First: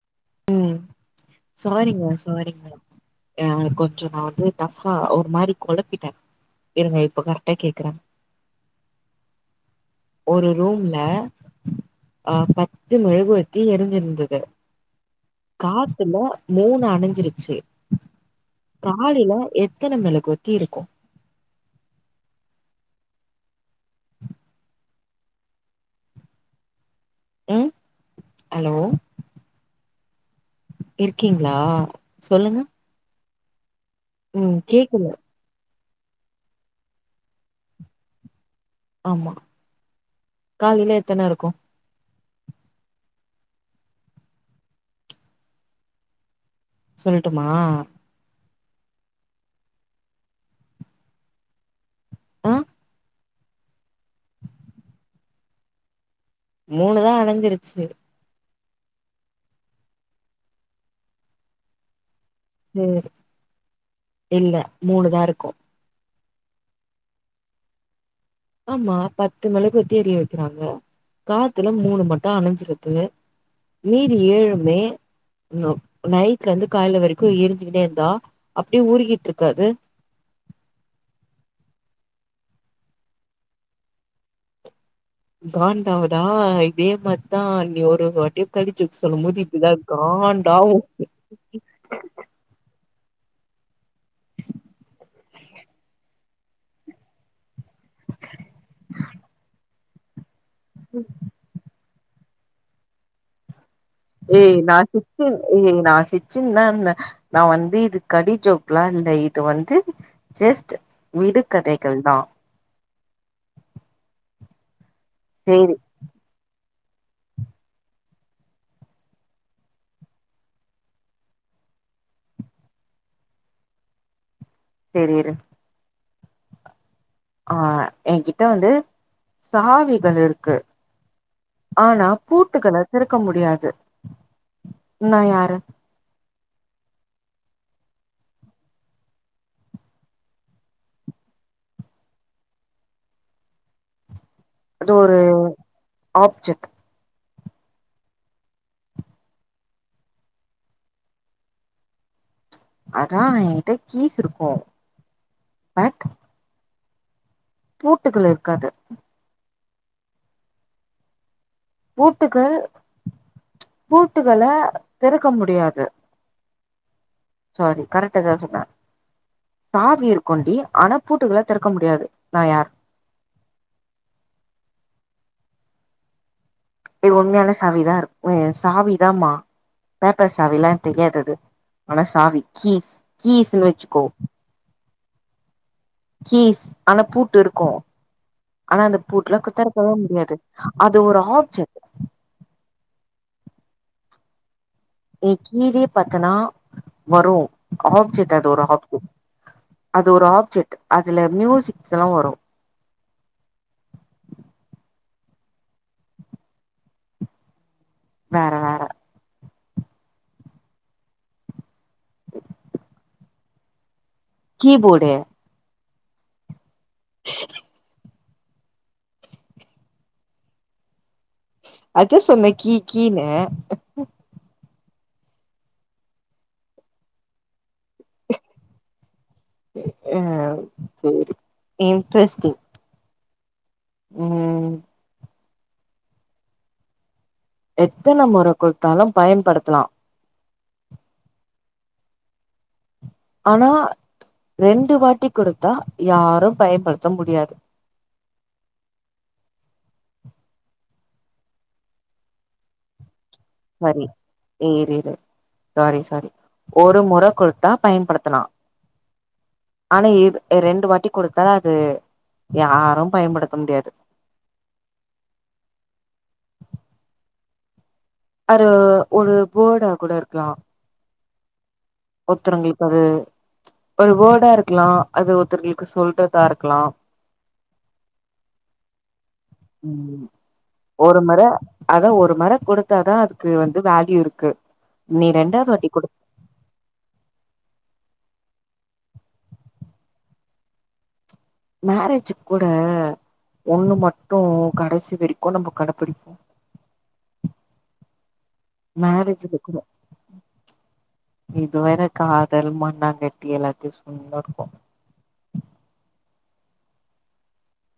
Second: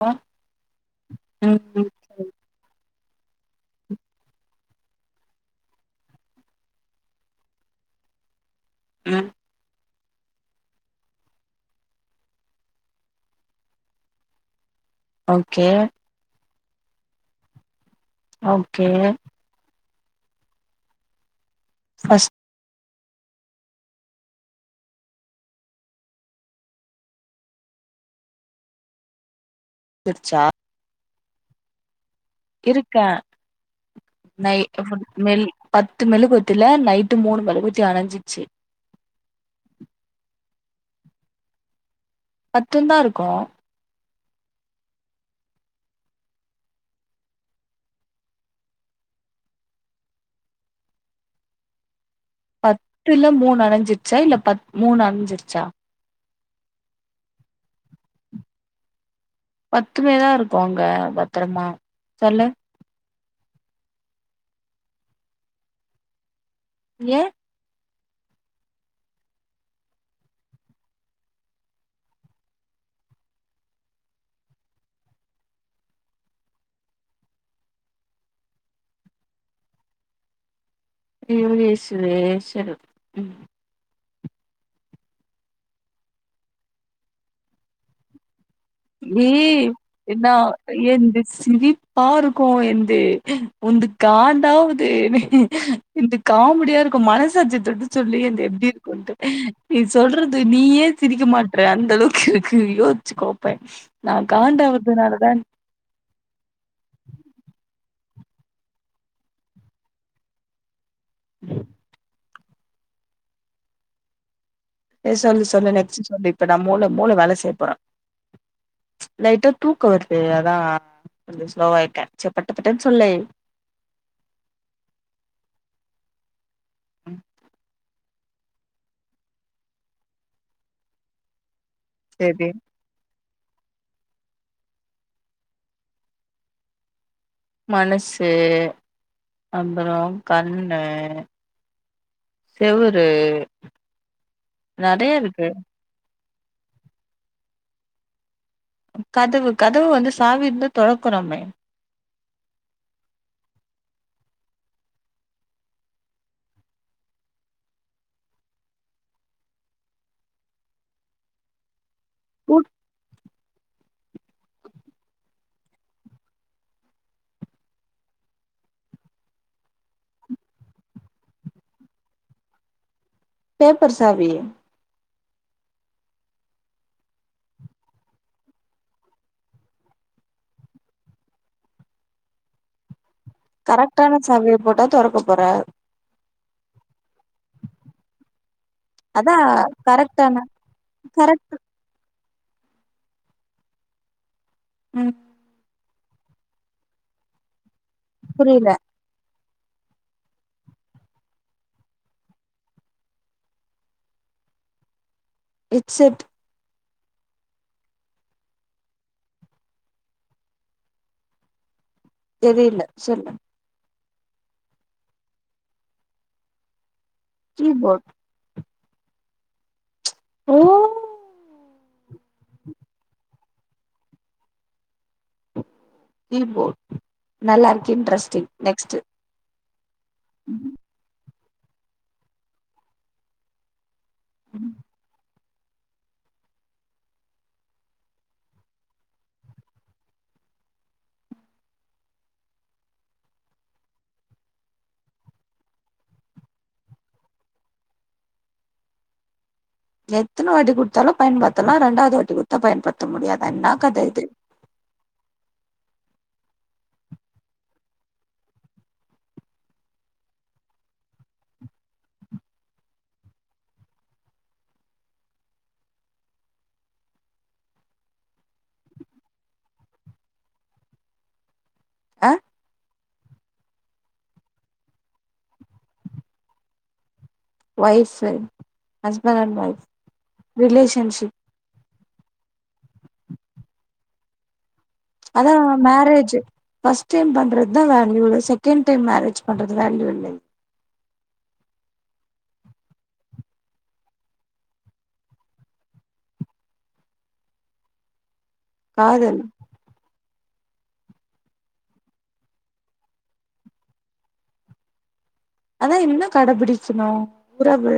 ஆ ம் ம் சாரிங்க சாரிங்க அ கொஞ்சோ ந வந்து டப்ஃபா ஒரு மாரி குழப்பிட்டேன் இருங்க இப்ப கரெக்டா கேக்குற ம் ஒரு ரூம்ல அ பத்து மெழுகுவத்தி எரிஞ்சிருந்தது ஓகே காத்துல மூணு அணஞ்சிருச்சு ஓகே காலைல எ எத்தனை மெழுகுவத்தி இருக்கும் ஃபஸ்ட் ம் ஹலோ டிச்சா இருக்கீங்களா சொல்லுங் இருக்க நை கேக்குது மெல் பத்து மெழுகுவத்தில நைட்டு மூணு மெழுகுவத்தி அணஞ்சிருச்சு ஆமா காலையில எத்தன இருக்கும் பத்துந்தான் இருக்கோ சொல்ட்டுமா ஆ பத்துல மூணு அணஞ்சிருச்சா இல்ல பத் மூணு அணஞ்சிருச்சா மூணு தான் அணஞ்சிருச்சு பத்துமே தான் இருக்கும் அங்க பத்திரமா சொல்லே சேரி இல்ல மூணுதான் இருக்கும் ஏ ஆமா பத்து மெழுகுவர்தி எரிய வைக்கிறாங்க காத்துல மூணு மட்டும் அணஞ்சிருது மீதி ஏழுமே நோ நைட்ல இருந்து கால்ல வரைக்கும் எரிஞ்சிக்கிட்டே இருந்தா அப்டே உறிக்கிட்டு இருக்காது ஐயோ ஏசுவே ச ம் காண்டாவுதா இதே மாறிதா நீ ஒருவொருவாட்டி கடி ஜோக் சொல்லும் போது ஏய் இப்டிதான் இருக்கு நா காண்டாகும் என்து சிரிப்பா இருக்கும் என்து உன்து காண்டாவுது என்து காமெடியா இருக்கும் மனசாட்சி தொட்டு சொல்லி என்து எப்டி இருக்கும்ட்டு நீ சொல்றது இது நீயே சிரிக்க மாட்ற அந்த அளவுக்கு இருக்கு யோஸ்சிக்கோ அப்ப நா ஏ நா ஃபிப்து காண்டாவதுனாலதா ஏ நா சிக்ஸ் சிச்சினு தான் இருந்த நான் வந்து இது கடிஜோக்கல்லா இல்ல இது வந்து ஜஸ்ட் விடு கதைகள் தான் எ சொல்லு சொல்லு சேரி நெக்ஸ்ட் சொல்லு இப்ப நான் மூள மூள வேல செய்ய போற லைட்டா தூக்கோ வருது அதா கொஞ்சோ ஸ்லோவா ஆய்ட்ட சேர் பட்டு பட்டுனு சொல்லே சேரி இரு ம் அ என்கிட்ட வந்து சாவி கொஞ்சோ இருக்கு ஆனா சேரி பூட்டுகள திறக்க முடியாது நா யாரு மனசு அப்றோம் கண்ணு செவூரு அது நறையா ஒரு இருக்கு ஆப்ஜெக்ட் கதவு கதவு வந்து சவி இருந்தா தொரகுரமே அதா எகிட்ட கேஸ் இருக்கு பட் பூட்டுகுள்ள இருக்காது பூட்டுக்கு பூட் பூட்டுகள திறக்க முடியாது சாரி கரெக்ட்டாதா சொன்ன சாவி இருக்குடி ஆன பூட்டுகள தறக்க முடியாது நா யார் பேப்பர் சாவி உண்மையான சாவிதா இருக்கு சாவிதாமா பேப்பர் சவில்லா தெரியாதாது ஆனா சாவி கீஸ் கீஸ்ன்னு வச்சுக்கோ கரெக்டான சாவிய போட்டா தொரக்க போற கீஸ் ஆனா பூட்டு இருக்கு ஆனா அந்த அதா பூட்டலா தொறக்கவே முடியாது கரெக்டான அது ஒரு கரெக்ட் ஆப்ஜெக்ட் ம் நீ கீலயே பத்தன வரு ஆப்ஜெக்ட் அது ஒரு புரியல ஆப்ஜெக்ட் அது ஒரு ஆப்ஜெக்ட் அதுல மியூசிக்ஸ்லா வரு ஹெட்செட் வேற வேற தெரில சொல்லு கீபோடு கீபோட் ஓ அதா சொன்ன கீ கீனு கீபோட் நல்லாருக்கு இன்ட்ரெஸ்டிங் நெக்ஸ்ட்டு ஆ செரி இன்ட்ரஸ்டிங் ம் ம் எத்தன மொற குடுத்தாலு பயன்படுத்தலா ஆனா ரெண்டு வாட்டி குடுத்தா யாரு பயன்படுத்த முடியாது எத்தனவாட்டி குடுத்தாலு பயன்படுத்தலா ரெண்டாவ்து வாட்டி குடுத்தா பயன்படுத்த முடியாதா என்னா கத இது எ இரு இரு சாரி சாரி ஒரு முற குடுத்தா பயன்படுத்தலா ஆனா இரு ரெண்டு வாட்டி குடுத்தா அது யாரு பயன்படுத்த முடியாது அரு ஒரு போர்டா கூட இருக்கலா ஆ ஒருத்தருங்களுக்கு அது ஒரு வேர்டா இருக்கலா அது ஒருத்தங்களுக்கு சொல்றதா இருக்கலா wife husband and wife relationship அத ஒருமொற கொடுத்தாதா அதுக்கு வந்து வேல்யூ இருக்கு நீ அதா ரெண்டாவது வாட்டி குடு மேரேஜு ஃர்ஸ்ட் டைம் பண்றத்தா வேல்யூ செகண்ட் டைம் மேரேஜ் பண்றது வேல்யூ இல்லை மேரேஜுக்கூட ஒன்னு மட்டு கடைசி வரிக்கு நம்ம கடபிடிப்போ காதல் மேரேஜுக் [unintelligible] இதுவேற காதல் மண்ணாங்கட்டி எல்லாத்தியும் சொல்னேருக்கு அதா என்ன கடபிடிக்கணு உறவு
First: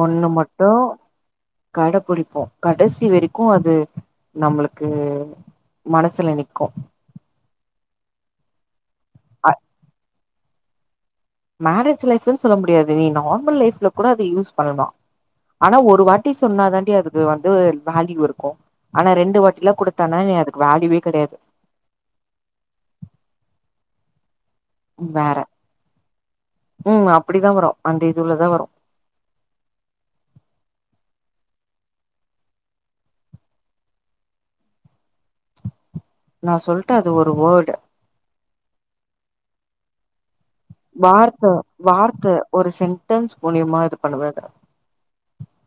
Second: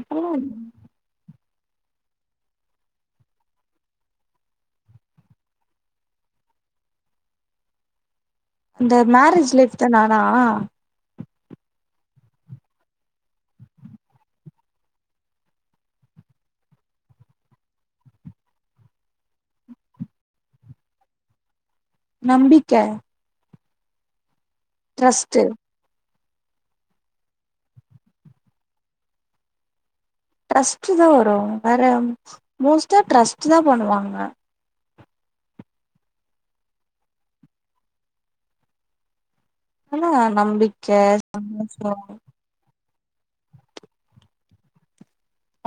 ஒன்னு அதெல்லா மட்டு கடபுடிப்போ கடசி வரிக்கு அது நம்முளுக்கு மனசுல நிக்கு இந்த அ மேரேஜ் லைஃதான ஆனா மேரேஜ் லைஃப்னு சொல்ல முடியாது நீ நார்மல் லைஃப்ல கூட அத யூஸ் பண்ணலா ஆனா ஒரு வாட்டி சொன்னா தாண்டி அதுக்கு வந்து வேல்யூ இருக்கு ஆனா ரெண்டு வாட்டில்லா குடுத்தானா நீ அதுக்கு வேல்யூவே கெடையாது நம்பிக்க ம் வேற ட்ரஸ்ட்டு ம் அப்படிதா வரு அந்த இதுலதா வரு ட்ரஸ்ட்டு தா வரு வேற மோஸ்ட்டா ட்ரஸ்ட்டு தா பண்ணுவாங்க நா சொல்டே அது ஒரு வேர்டு ஆனா நம்பிக் வார்த்தோ வார்த்த ஒரு சென்டன்ஸ் மூலியமா இது பண்ணுவ இது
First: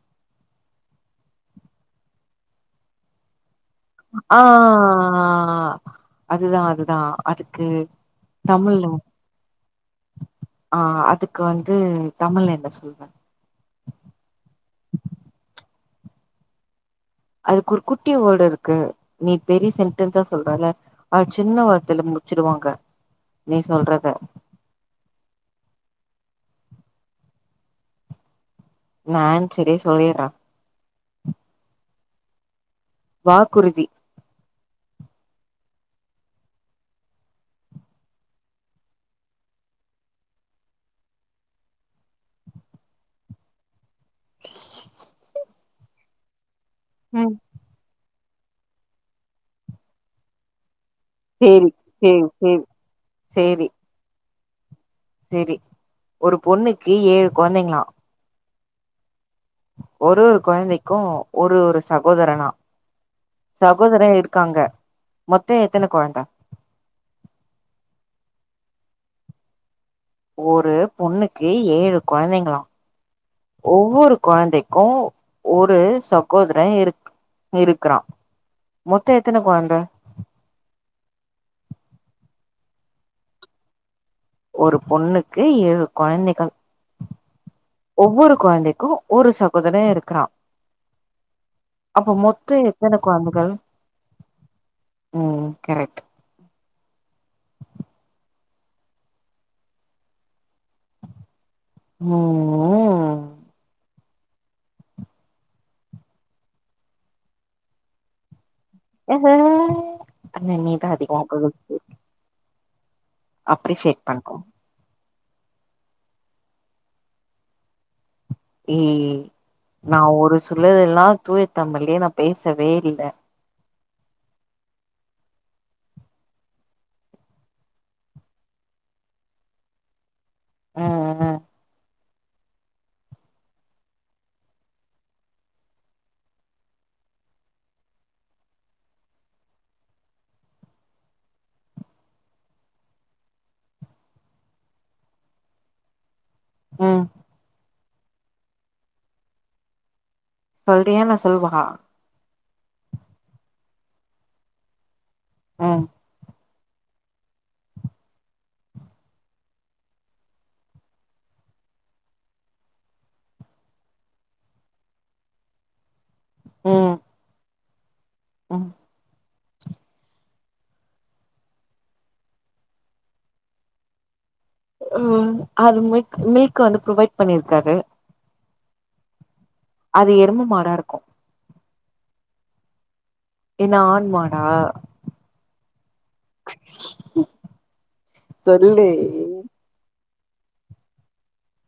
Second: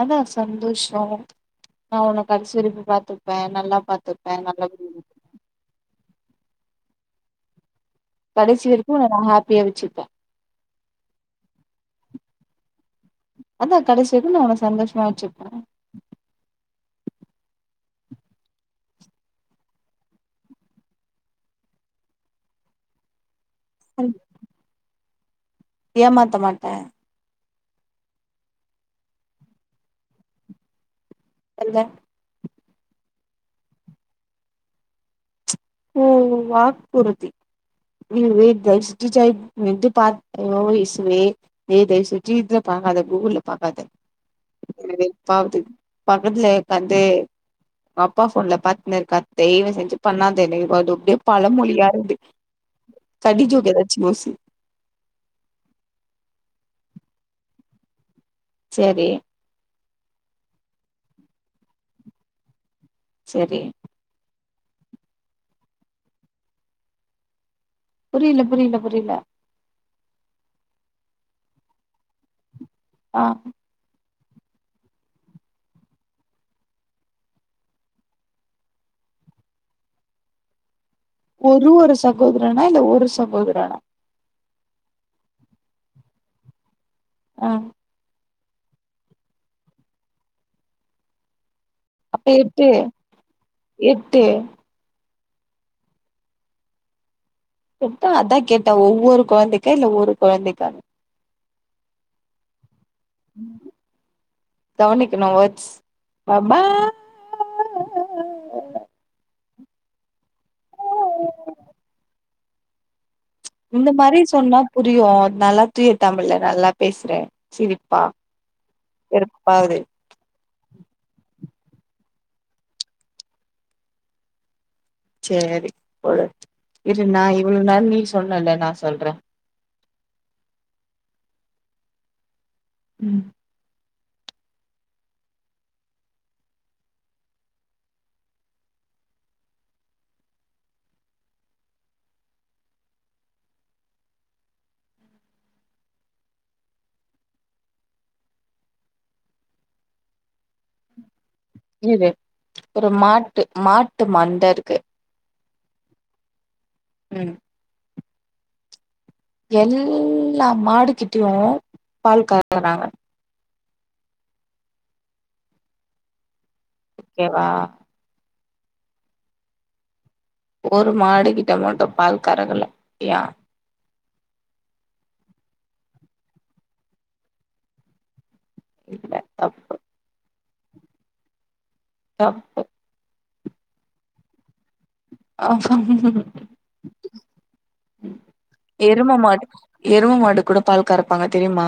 அதா சந்தோஷோ நா ஒன்ன கடைசி வரைக்கு பாத்துப்பே நல்லா பாத் ஆ அதுதா அதுதா அதுக்கு கடசி தமிழ்ல வரைக்கு உன்ன நா ஹாப்பியா வச்சிருப்பே ஆ அதுக்கு வந்து தமிழ்ல என்ன சொல்வ அதா கடைசி வரைக்கும் நா உன்ன சந்தோஷமா வச்சுப்பே அதுக்கு ஒரு குட்டி வேர்டு இருக்கு நீ பெரி சென்டன்ஸா சொல்றல அ சின்ன வார்த்தேல முடிச்சுடுவாங்க நீ சொல்றத ஏமாத்த மாட்டே நா ஆன்சரே சொல்லிடுறே எந்த வாக்குறுதி ம் வாக் குறுதி ம் வெயிட் தயவு செஞ்சி ஜெயந் வந் பாத் ஓ ஏசுவே ஏ தயவு செஞ்சி இத பாக்காத குகூல்ல பாக்காத வெறுப்பாவுது பக்கத்திலே வந்து ம் அப்பா ஃபோன்ல பாத்துனு இருக்கா தெய்வு செஞ்சு பண்ணாதா தெய்வா துப்பேப் சேரி பழமொழி யாரிது சேரி சேரி கடி சேரி ஜோக் ஏதாச்சு யோசி சேரி ஒரு பொண்ணுக்கு ஏழு கொழந்தைங்களா செரி ஒரு ஒரு கொழந்தைக்கு ஒரு ஒரு சகோதரனா சேரி சகோதரே இரு க்காங்க மொத்தோ எத்தன கொழந்த புரில புரில புரில ஒரு பொண்ணுக்கு ஏழு கொழந்தைங்களா ஆ ஒவ்வொரு கொழந்தைக்கு ஒரு சகோதரே இருக் இருக்றா மொத்த எத்தன கொழந்த ஒரு ஒரு சகோதரனா இல்ல ஒரு சகோதரனா ஒரு பொண்ணுக்கு ஏழு கொழந்தைகள் ஆ ஒவ்வொரு கொழந்தைக்கு ஒரு சகோதரே இருக்றா அப்போ அப்ப மொத்த எட்டு எத்தன கொழந்தைகள் எட்டு ம் கரெக்ட் மொத்தோ அதா கேட்ட ஒவ்வொரு கொழந்தைக்கா இல்ல ஒரு கொழந்தைக்கானு மோ ம் ஹு கவனிக்கனு வேல்ஸ் பப்பா ஆனா நீதா அதிகமா பொறுப்பு இந்த மாரி பண்றோ சொன்னா புரியூ நல்லா தூய தமிழ்ல நல்லா பேசுறே சிரிப்பா ஏய் வெறுப்பாவுது நா ஒரு சிலதெல்லா தூயத்தமிழ்லயே நா பேசவே இல்ல சேரி பொறு இரு நா இவ்ளோ நேரோ நீ சொன்னல நா சொல்றே ஆ ஆ ம் ம் சொல்றியா நா சொல்வா இரு ஒரு மாட்டு மாட்டு மந்தருக்கு ‌ ம் ம் எல்லா மாடுக்கிட்டியு பால் கறக்குறாங்க ம் ஓகேவா ஆ ஒரு மாடு கிட்ட மட்டு பால் கறக்கல யா ஆ அது மில்க் மில்க் வந்து ப்ரொவைட் பண்ணிருக்காது இல்ல தப்பு அது எரும மாடாருக்கு தப்பு என்ன ஆண் மாடா ஆ சொல்லு எரும மாடு எரும மாடு கூட பால் கறப்பாங்க தெரிமா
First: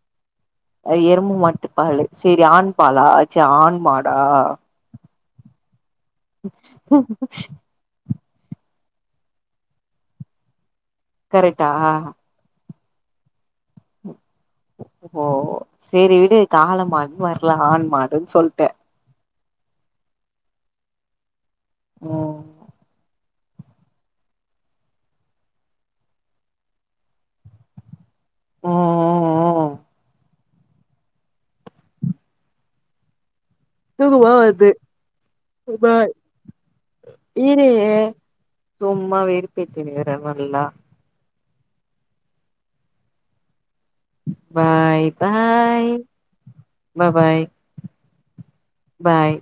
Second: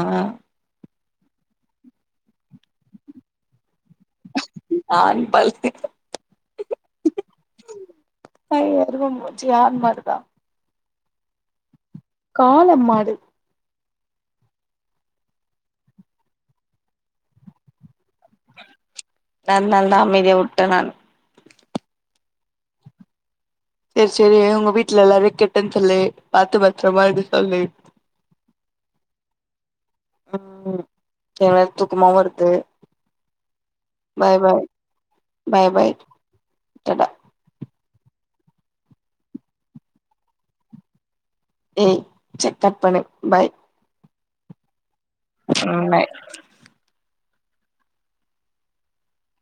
ஆ எரும மாட்டு பால் செரி ஆண் பாலா ச்சீ ஆண் மாடா ஆண் பால் [unintelligible] எரும மா ச்சீ ஆண் மாடு தா கரெக்டா காள மாடு ஓ சேரி விடு காளமாடுன் வர்ல ஆண் மா டுன் சொல்ட்டே அத்னால தா அமைதியா வுட்டே நானு ஓ சேர் சேரி ஒங்க வீட்ல எல்லாரையு கேட்டேன் சொல்லு பாத்து பத்ரமா இருக்க சொல்லு [inaudible] ம் எனக்கு வேற தூக்கமா வருது தூக்கம்மா பாய் பாய் வருது செரி பாய் டாடா இரு சும்மா வெறுப்பேத்தின்னுக்குற நல்லா ம் சே கட் பண்ணு பாய் பாய் ம் பாய் ப பாய் பாய்